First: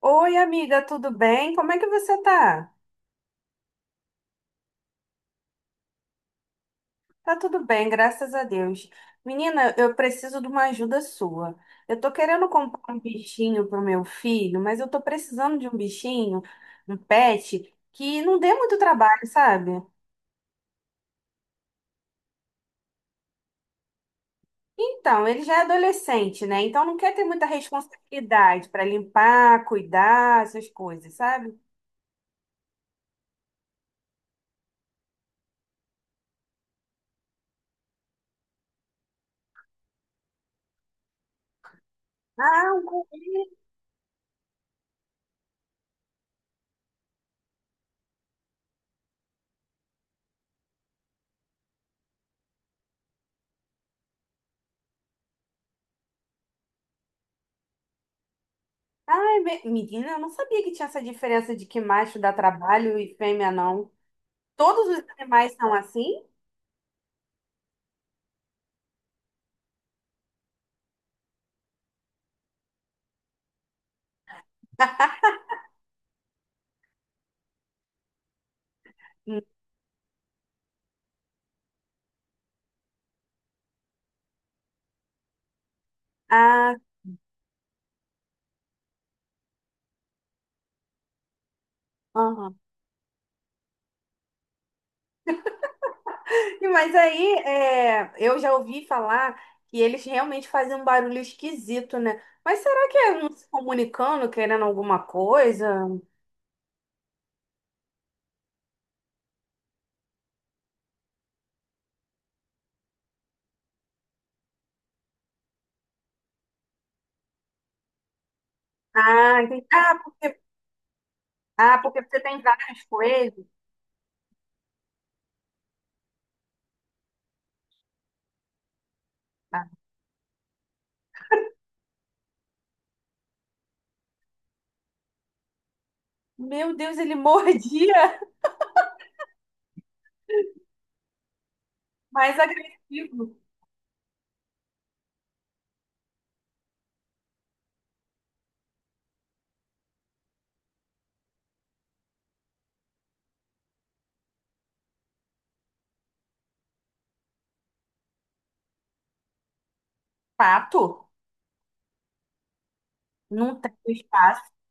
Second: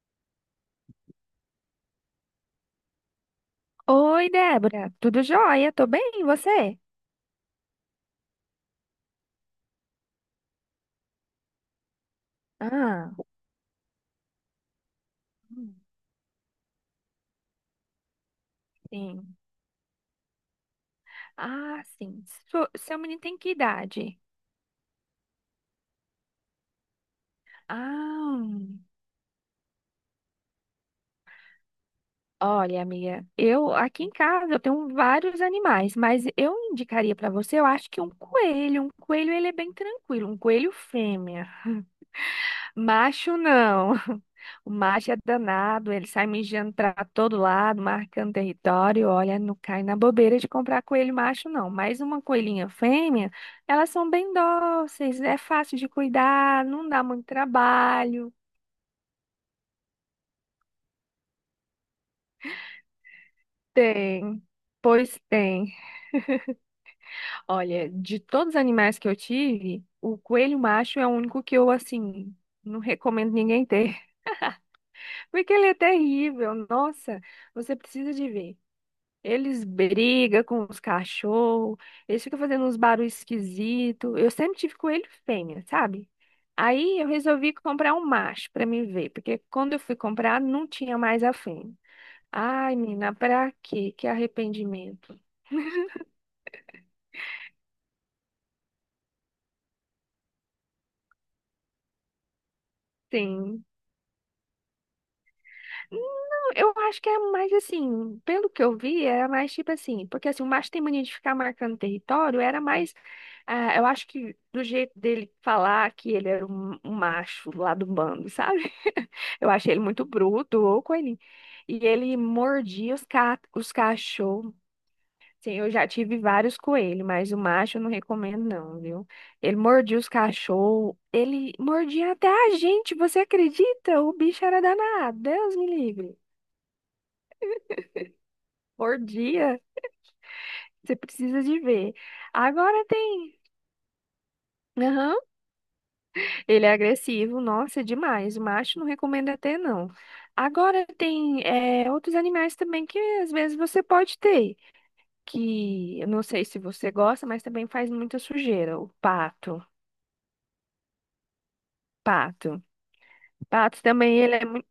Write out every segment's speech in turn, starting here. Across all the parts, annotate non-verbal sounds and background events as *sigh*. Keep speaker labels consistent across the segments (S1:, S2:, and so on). S1: Oi, amiga, tudo bem? Como é que você tá?
S2: Oi, Débora. Tudo jóia? Tô bem, e você?
S1: Tá tudo bem, graças a Deus. Menina, eu preciso de uma ajuda sua. Eu tô querendo comprar um
S2: Ah,
S1: bichinho pro meu filho, mas eu tô precisando de
S2: hum,
S1: um bichinho, um pet, que não dê muito trabalho,
S2: sim.
S1: sabe?
S2: Ah, sim. Seu menino tem que idade?
S1: Então, ele já é adolescente, né? Então não quer ter muita
S2: Ah,
S1: responsabilidade para
S2: hum.
S1: limpar, cuidar, essas coisas, sabe?
S2: Olha, amiga, eu aqui em casa eu tenho vários animais, mas eu indicaria pra você, eu acho que um coelho. Um coelho, ele é bem tranquilo, um coelho fêmea.
S1: Ah, um
S2: Macho
S1: coelho.
S2: não. *laughs* O macho é danado, ele sai mijando pra todo lado, marcando território. Olha, não cai na bobeira de comprar coelho macho, não. Mas uma coelhinha fêmea, elas são bem dóceis, é fácil de cuidar, não dá muito trabalho.
S1: Ai, menina, eu não sabia que tinha essa diferença de que macho dá trabalho e fêmea não.
S2: Tem,
S1: Todos os
S2: pois
S1: animais são
S2: tem.
S1: assim?
S2: Olha, de todos os animais que eu tive, o coelho macho é o único que eu, assim, não recomendo ninguém ter, *laughs* porque ele é terrível. Nossa, você precisa de ver.
S1: Hum.
S2: Eles brigam com os cachorros, eles ficam fazendo uns barulhos esquisitos. Eu sempre tive coelho fêmea, sabe?
S1: Ah,
S2: Aí eu resolvi comprar um macho pra me ver, porque quando eu fui comprar não tinha mais a fêmea.
S1: aham.
S2: Ai, menina, pra quê? Que arrependimento.
S1: *laughs* Mas aí, é, eu já ouvi falar que eles realmente fazem um barulho esquisito, né? Mas será que é um se
S2: Sim.
S1: comunicando, querendo alguma coisa?
S2: Não, eu acho que é mais assim, pelo que eu vi, era mais tipo assim, porque assim, o macho tem mania de ficar marcando território, era mais, ah, eu acho que do jeito dele falar que ele era um, macho lá do bando, sabe?
S1: Ah,
S2: Eu
S1: entendi.
S2: achei ele muito bruto, ô coelhinho.
S1: Ah,
S2: E
S1: porque
S2: ele
S1: você tem várias
S2: mordia os, ca...
S1: coisas.
S2: os cachorros. Sim, eu já tive vários coelhos, mas o macho eu não recomendo, não, viu? Ele
S1: Ah,
S2: mordia os cachorros, ele mordia até a gente, você acredita? O bicho era danado, Deus me livre.
S1: meu Deus, ele mordia!
S2: Mordia, você precisa de ver.
S1: *laughs* Mais
S2: Agora
S1: agressivo.
S2: tem. Aham. Ele é agressivo, nossa, é demais. O macho não recomendo até, não. Agora tem é, outros animais também que às vezes você pode ter. Que eu não sei se você gosta, mas também faz muita sujeira, o pato.
S1: Pato?
S2: Pato.
S1: Não tem
S2: Pato também, ele
S1: espaço.
S2: é muito.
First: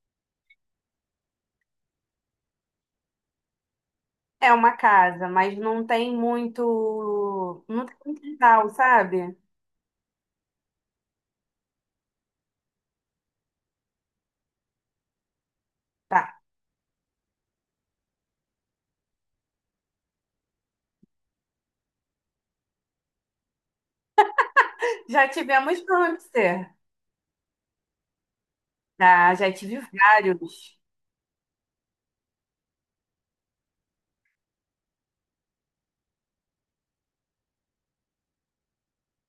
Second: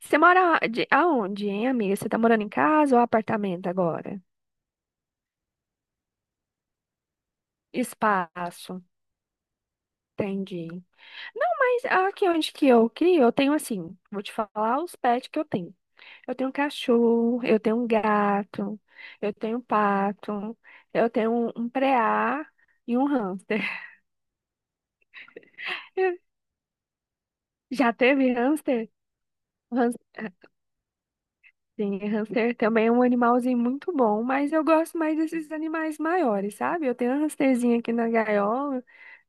S2: Você mora de- aonde, hein, amiga? Você tá morando em casa ou apartamento agora?
S1: É uma casa, mas não tem muito. Não tem muito quintal,
S2: Espaço.
S1: sabe?
S2: Entendi. Não, mas aqui onde que eu crio, eu tenho assim, vou te falar os pets que eu tenho. Eu
S1: Tá.
S2: tenho um cachorro, eu tenho um gato, eu tenho um pato, eu tenho um preá e um hamster.
S1: Já tivemos
S2: *laughs*
S1: hamster.
S2: Já teve hamster?
S1: Ah, já tive
S2: Hamster?
S1: vários.
S2: Sim, hamster também é um animalzinho muito bom, mas eu gosto mais desses animais maiores, sabe? Eu tenho uma hamsterzinha aqui na gaiola.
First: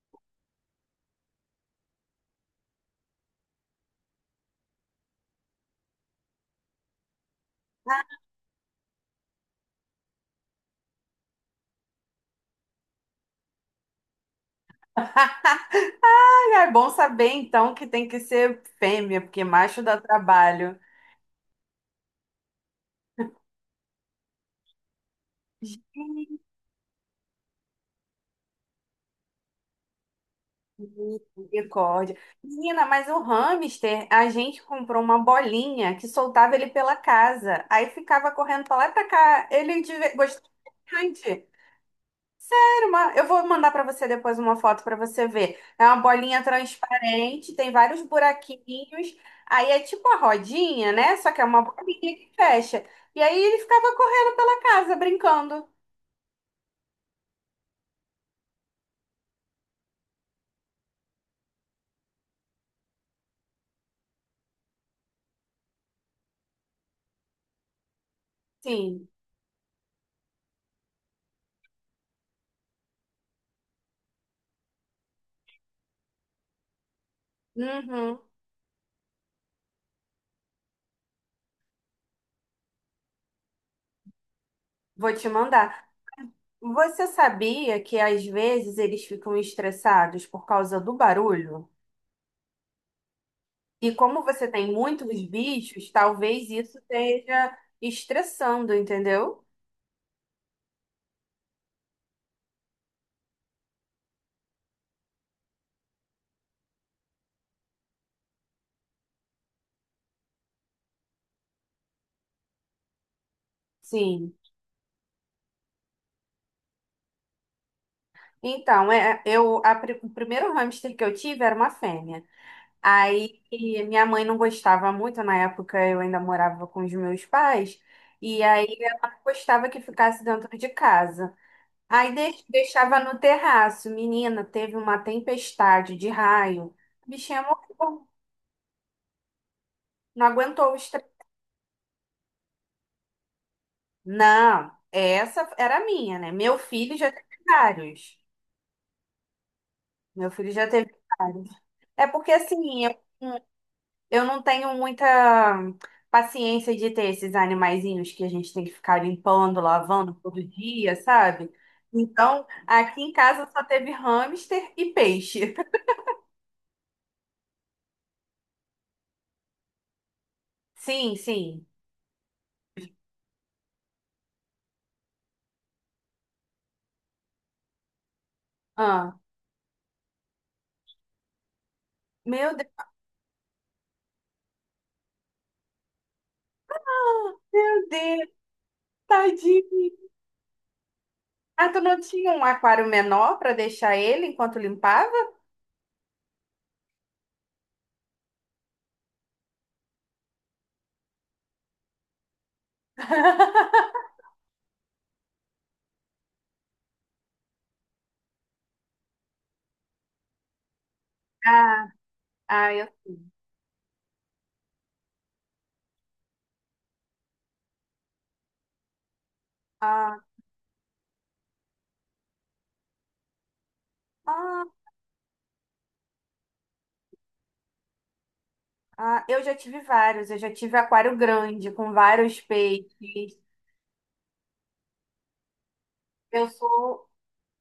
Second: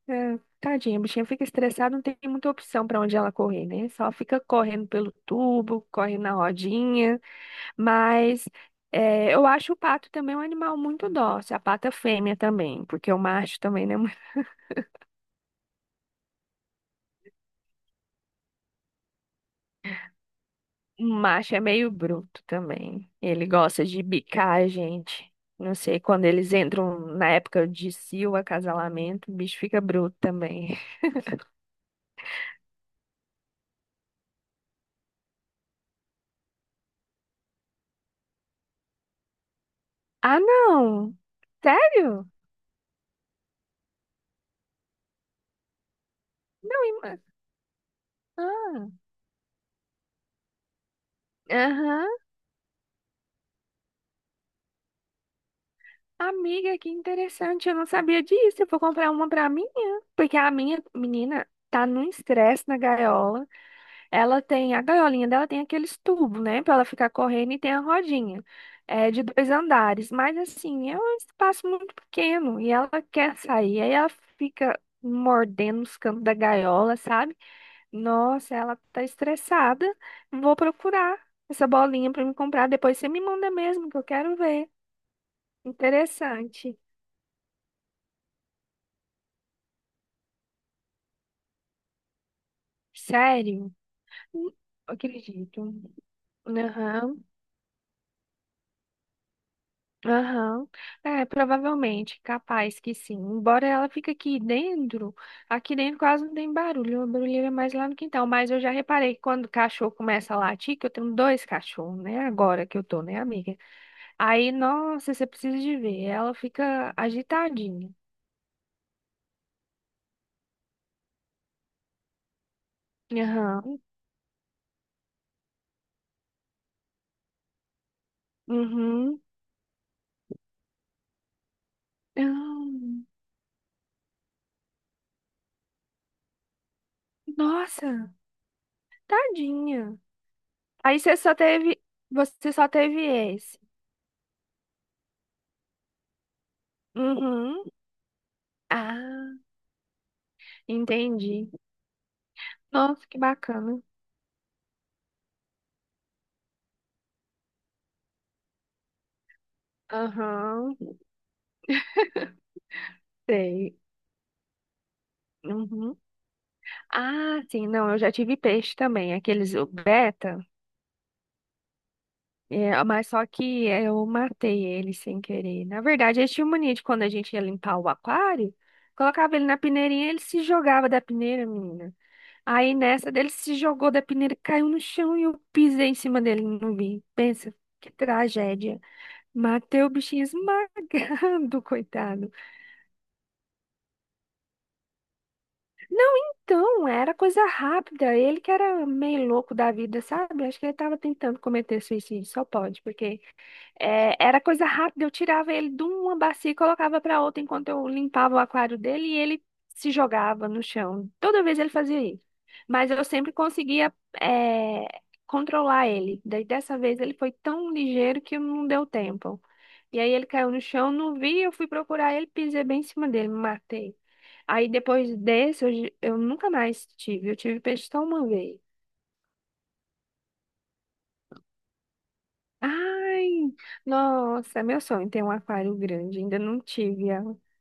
S2: É, tadinha, a bichinha fica estressada, não tem muita opção para onde ela correr, né? Só fica correndo pelo tubo, corre na rodinha. Mas é, eu acho o pato também um animal muito dócil, a pata fêmea também, porque o macho também, né?
S1: Ah, é bom saber então que tem que ser fêmea, porque macho dá trabalho.
S2: O macho é meio bruto também. Ele gosta de bicar a gente. Não sei, quando eles entram na época de cio, acasalamento, o bicho fica bruto também. *laughs*
S1: Misericórdia. Menina, mas o hamster, a gente comprou uma bolinha que soltava ele pela casa. Aí ficava correndo pra lá e pra cá. Ele
S2: Ah,
S1: gostava
S2: não!
S1: bastante.
S2: Sério?
S1: Eu vou mandar para você depois uma foto para você ver. É uma bolinha
S2: Não,
S1: transparente, tem vários
S2: Ah,
S1: buraquinhos. Aí é tipo uma rodinha, né? Só que é uma
S2: aham.
S1: bolinha que fecha. E aí ele ficava correndo pela casa, brincando.
S2: Amiga, que interessante. Eu não sabia disso. Eu vou comprar uma pra minha. Porque a minha menina tá num estresse na gaiola. Ela tem, a gaiolinha dela tem aqueles tubos, né? Pra ela ficar correndo e tem a rodinha.
S1: Sim.
S2: É de dois andares. Mas assim, é um espaço muito pequeno. E ela quer sair. Aí ela fica mordendo os cantos da gaiola, sabe?
S1: Uhum.
S2: Nossa, ela tá estressada. Vou procurar essa bolinha pra me comprar. Depois você me manda mesmo, que eu quero ver.
S1: Vou te mandar.
S2: Interessante.
S1: Você sabia que às vezes eles ficam estressados por causa do barulho?
S2: Sério?
S1: E como você
S2: Não,
S1: tem muitos
S2: acredito.
S1: bichos, talvez isso
S2: Aham.
S1: esteja estressando, entendeu?
S2: Aham. É, provavelmente, capaz que sim. Embora ela fique aqui dentro quase não tem barulho, o barulho é mais lá no quintal. Mas eu já reparei que quando o cachorro começa a latir, que eu tenho dois cachorros, né? Agora que eu tô, né, amiga?
S1: Sim.
S2: Aí, nossa, você precisa de ver, ela fica agitadinha.
S1: Então, é, eu, a o primeiro hamster que eu tive era uma fêmea. Aí
S2: Aham.
S1: e minha mãe não gostava muito, na época eu ainda morava com os meus pais, e aí ela não
S2: Uhum.
S1: gostava que ficasse dentro de casa. Aí deixava
S2: Aham.
S1: no terraço. Menina, teve uma tempestade de raio. A bichinha morreu,
S2: Nossa, tadinha.
S1: não aguentou o
S2: Aí
S1: estresse.
S2: você só teve, você só teve esse.
S1: Não, essa era a minha, né? Meu filho já teve
S2: Uhum.
S1: vários.
S2: Ah,
S1: Meu filho já teve vários.
S2: entendi.
S1: É porque assim, eu
S2: Nossa, que bacana.
S1: Eu não tenho muita paciência de ter esses animaizinhos que a gente tem que ficar limpando, lavando todo
S2: Aham,
S1: dia, sabe? Então, aqui em casa só
S2: sei.
S1: teve hamster e peixe. *laughs*
S2: Uhum. Ah, sim, não, eu já tive peixe também, aqueles o beta,
S1: Sim, sim.
S2: é, mas só que eu matei ele sem querer. Na verdade, eles tinham mania de quando a gente ia limpar o aquário,
S1: Ah,
S2: colocava ele na peneirinha, ele se jogava da peneira, menina.
S1: meu Deus,
S2: Aí nessa dele se jogou da peneira, caiu no chão e eu pisei em cima dele, não vi. Pensa,
S1: meu
S2: que
S1: Deus,
S2: tragédia. Matei o
S1: tadinho.
S2: bichinho esmagado, *laughs*
S1: Ah, tu não
S2: coitado.
S1: tinha um aquário menor para deixar ele enquanto limpava?
S2: Então, era coisa rápida. Ele que era meio louco da vida, sabe? Acho que ele estava tentando cometer suicídio, só pode, porque
S1: *laughs*
S2: é, era coisa rápida, eu tirava ele de uma bacia e colocava para outra enquanto eu limpava o aquário dele e ele se jogava no chão. Toda vez ele
S1: Ah,
S2: fazia isso.
S1: ah, eu
S2: Mas eu
S1: sim.
S2: sempre conseguia, é, controlar ele. Daí dessa vez ele foi tão ligeiro que não deu tempo. E aí
S1: Ah,
S2: ele caiu no chão, não vi, eu fui procurar ele, pisei bem em cima dele, me matei.
S1: ah,
S2: Aí depois desse, eu nunca mais tive. Eu tive peixe só uma vez.
S1: ah, eu já tive vários. Eu já tive aquário grande com vários peixes.
S2: Ai, nossa, é meu sonho ter um aquário grande. Ainda
S1: Eu
S2: não tive.
S1: sou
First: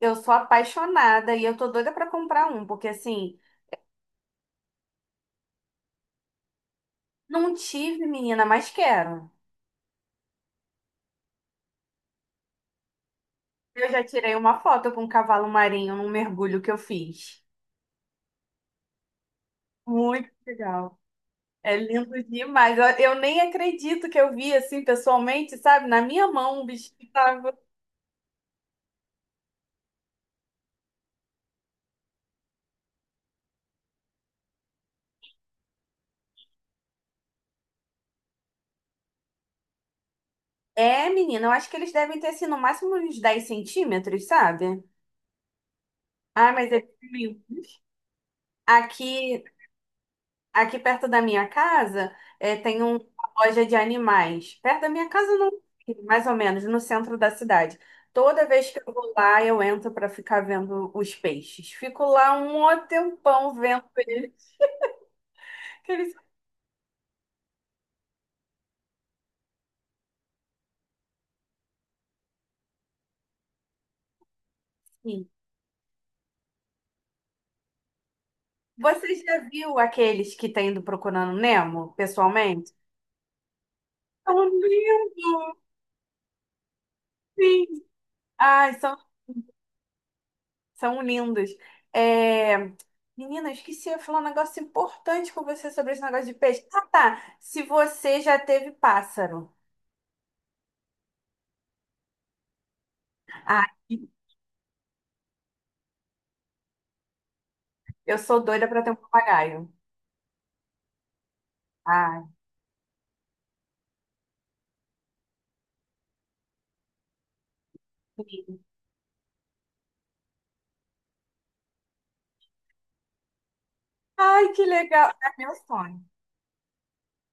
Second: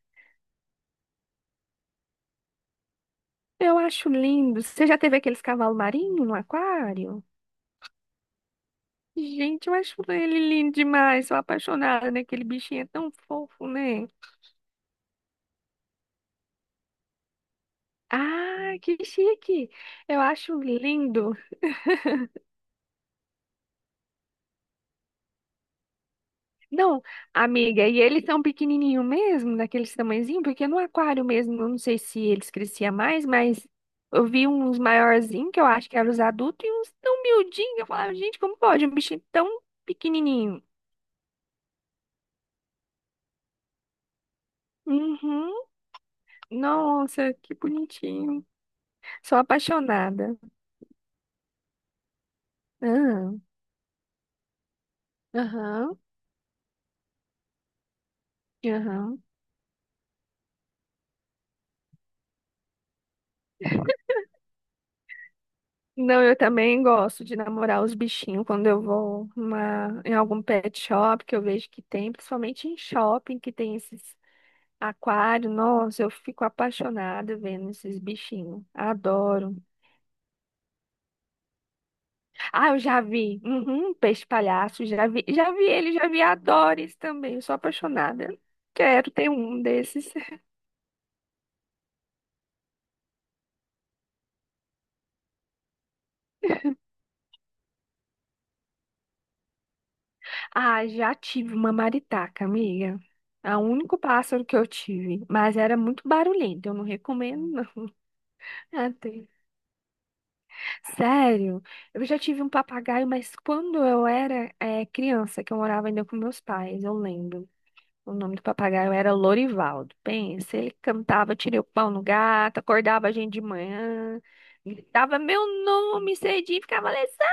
S1: Eu sou apaixonada e eu tô doida pra comprar um, porque assim,
S2: Eu acho lindo. Você já teve aqueles cavalos marinhos no aquário?
S1: não tive, menina, mas quero.
S2: Gente, eu acho ele lindo demais. Sou apaixonada, né? Aquele bichinho é tão fofo,
S1: Eu já
S2: né?
S1: tirei uma foto com um cavalo marinho num mergulho que eu fiz.
S2: Ah, que chique! Eu
S1: Muito
S2: acho
S1: legal.
S2: lindo.
S1: É lindo demais. Eu nem acredito que eu vi assim pessoalmente, sabe? Na minha mão o
S2: Não,
S1: bichinho tava.
S2: amiga, e eles são pequenininho mesmo, daqueles tamanhozinho, porque no aquário mesmo, eu não sei se eles cresciam mais, mas eu vi uns maiorzinhos, que eu acho que eram os adultos, e uns tão miudinhos. Eu falava, gente, como pode um bichinho tão pequenininho?
S1: É, menina, eu acho que eles devem ter assim no máximo uns 10 centímetros, sabe?
S2: Uhum.
S1: Ah, mas é
S2: Nossa,
S1: pequenininho.
S2: que bonitinho. Sou
S1: Aqui
S2: apaixonada.
S1: Aqui perto da minha casa, tem
S2: Ah,
S1: uma loja de animais. Perto da minha casa, não,
S2: aham,
S1: mais ou menos, no centro da cidade. Toda vez que eu vou
S2: aham.
S1: lá, eu entro para ficar vendo os peixes. Fico lá um mó tempão vendo eles. Aqueles
S2: Não, eu também gosto de namorar os bichinhos quando eu vou numa- em algum pet shop que eu vejo que tem, principalmente em shopping que tem esses
S1: assim.
S2: aquários. Nossa, eu fico apaixonada vendo esses bichinhos.
S1: Você já
S2: Adoro.
S1: viu aqueles que tem do Procurando Nemo,
S2: Ah,
S1: pessoalmente?
S2: eu já vi. Uhum, peixe
S1: São
S2: palhaço, já
S1: lindos,
S2: vi ele, já vi adores também. Eu sou
S1: sim.
S2: apaixonada.
S1: Ai, são
S2: Quero ter um desses.
S1: São lindas. É... Menina, eu esqueci de falar um negócio importante com você sobre esse negócio de peixe. Ah, tá. Se você já teve pássaro.
S2: Ah, já tive uma maritaca, amiga. É o
S1: Ah,
S2: único pássaro que eu tive, mas era muito barulhento, eu não recomendo, não. *laughs*
S1: eu sou doida para ter
S2: Ah,
S1: um
S2: tem.
S1: papagaio.
S2: Sério, eu já
S1: Ai,
S2: tive um papagaio, mas quando eu era criança, que eu morava ainda com meus pais, eu lembro. O nome do
S1: que
S2: papagaio era Lorivaldo. Pensa, ele cantava, tirei o pau no gato, acordava a gente de manhã,
S1: Ai, que legal.
S2: gritava
S1: É
S2: meu
S1: meu sonho.
S2: nome cedinho, ficava Alessandra,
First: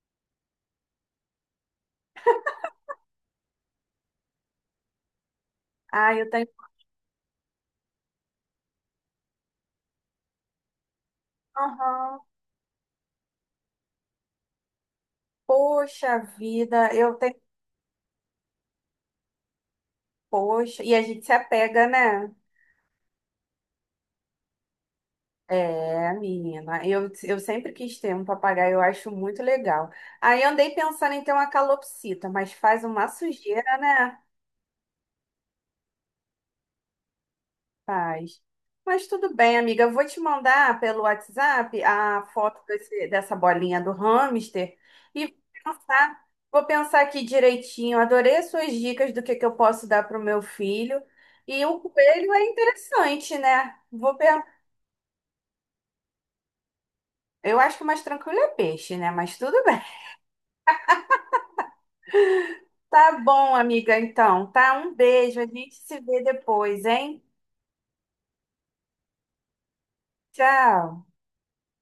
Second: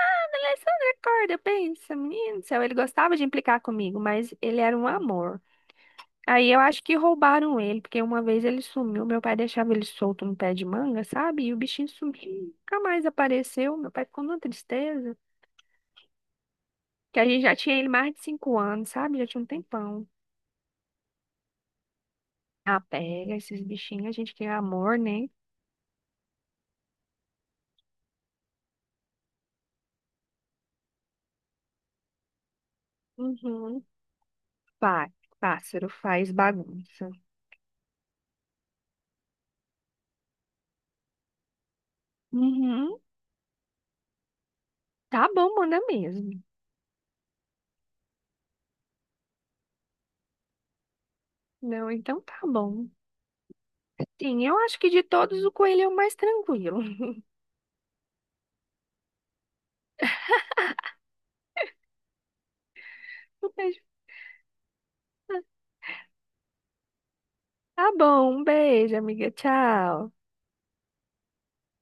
S2: Alessandra, acorda. Pensa, menino do céu, ele gostava de implicar comigo, mas ele era um amor.
S1: Ai, eu tenho.
S2: Aí eu acho que roubaram ele, porque uma vez ele sumiu, meu pai deixava ele solto no pé de manga, sabe? E o bichinho
S1: Aham.
S2: sumiu, nunca mais apareceu. Meu pai ficou numa tristeza,
S1: Poxa vida, eu
S2: que a
S1: tenho.
S2: gente já tinha ele mais de 5 anos, sabe? Já tinha um tempão.
S1: Poxa. E a gente se apega, né?
S2: Ah, pega esses bichinhos, a gente quer amor, né?
S1: É, menina. Eu sempre quis ter um papagaio, eu acho muito legal. Aí eu andei pensando em ter uma calopsita, mas faz uma sujeira,
S2: Uhum.
S1: né?
S2: Pá, Pássaro faz bagunça.
S1: Faz. Mas tudo bem, amiga. Eu vou te mandar pelo WhatsApp a foto
S2: Uhum.
S1: dessa bolinha do hamster e
S2: Tá bom, manda mesmo.
S1: vou pensar aqui direitinho. Adorei as suas dicas do que eu posso dar para o meu filho. E o
S2: Não, então
S1: coelho
S2: tá
S1: é
S2: bom.
S1: interessante, né? Vou pensar.
S2: Sim, eu acho que de todos o coelho é o mais tranquilo. *laughs*
S1: Eu acho que o mais tranquilo é peixe, né? Mas tudo bem. *laughs* Tá
S2: Um
S1: bom,
S2: beijo.
S1: amiga, então. Tá? Um beijo. A gente se vê depois, hein?
S2: Tá bom, um beijo, amiga. Tchau.
S1: Tchau.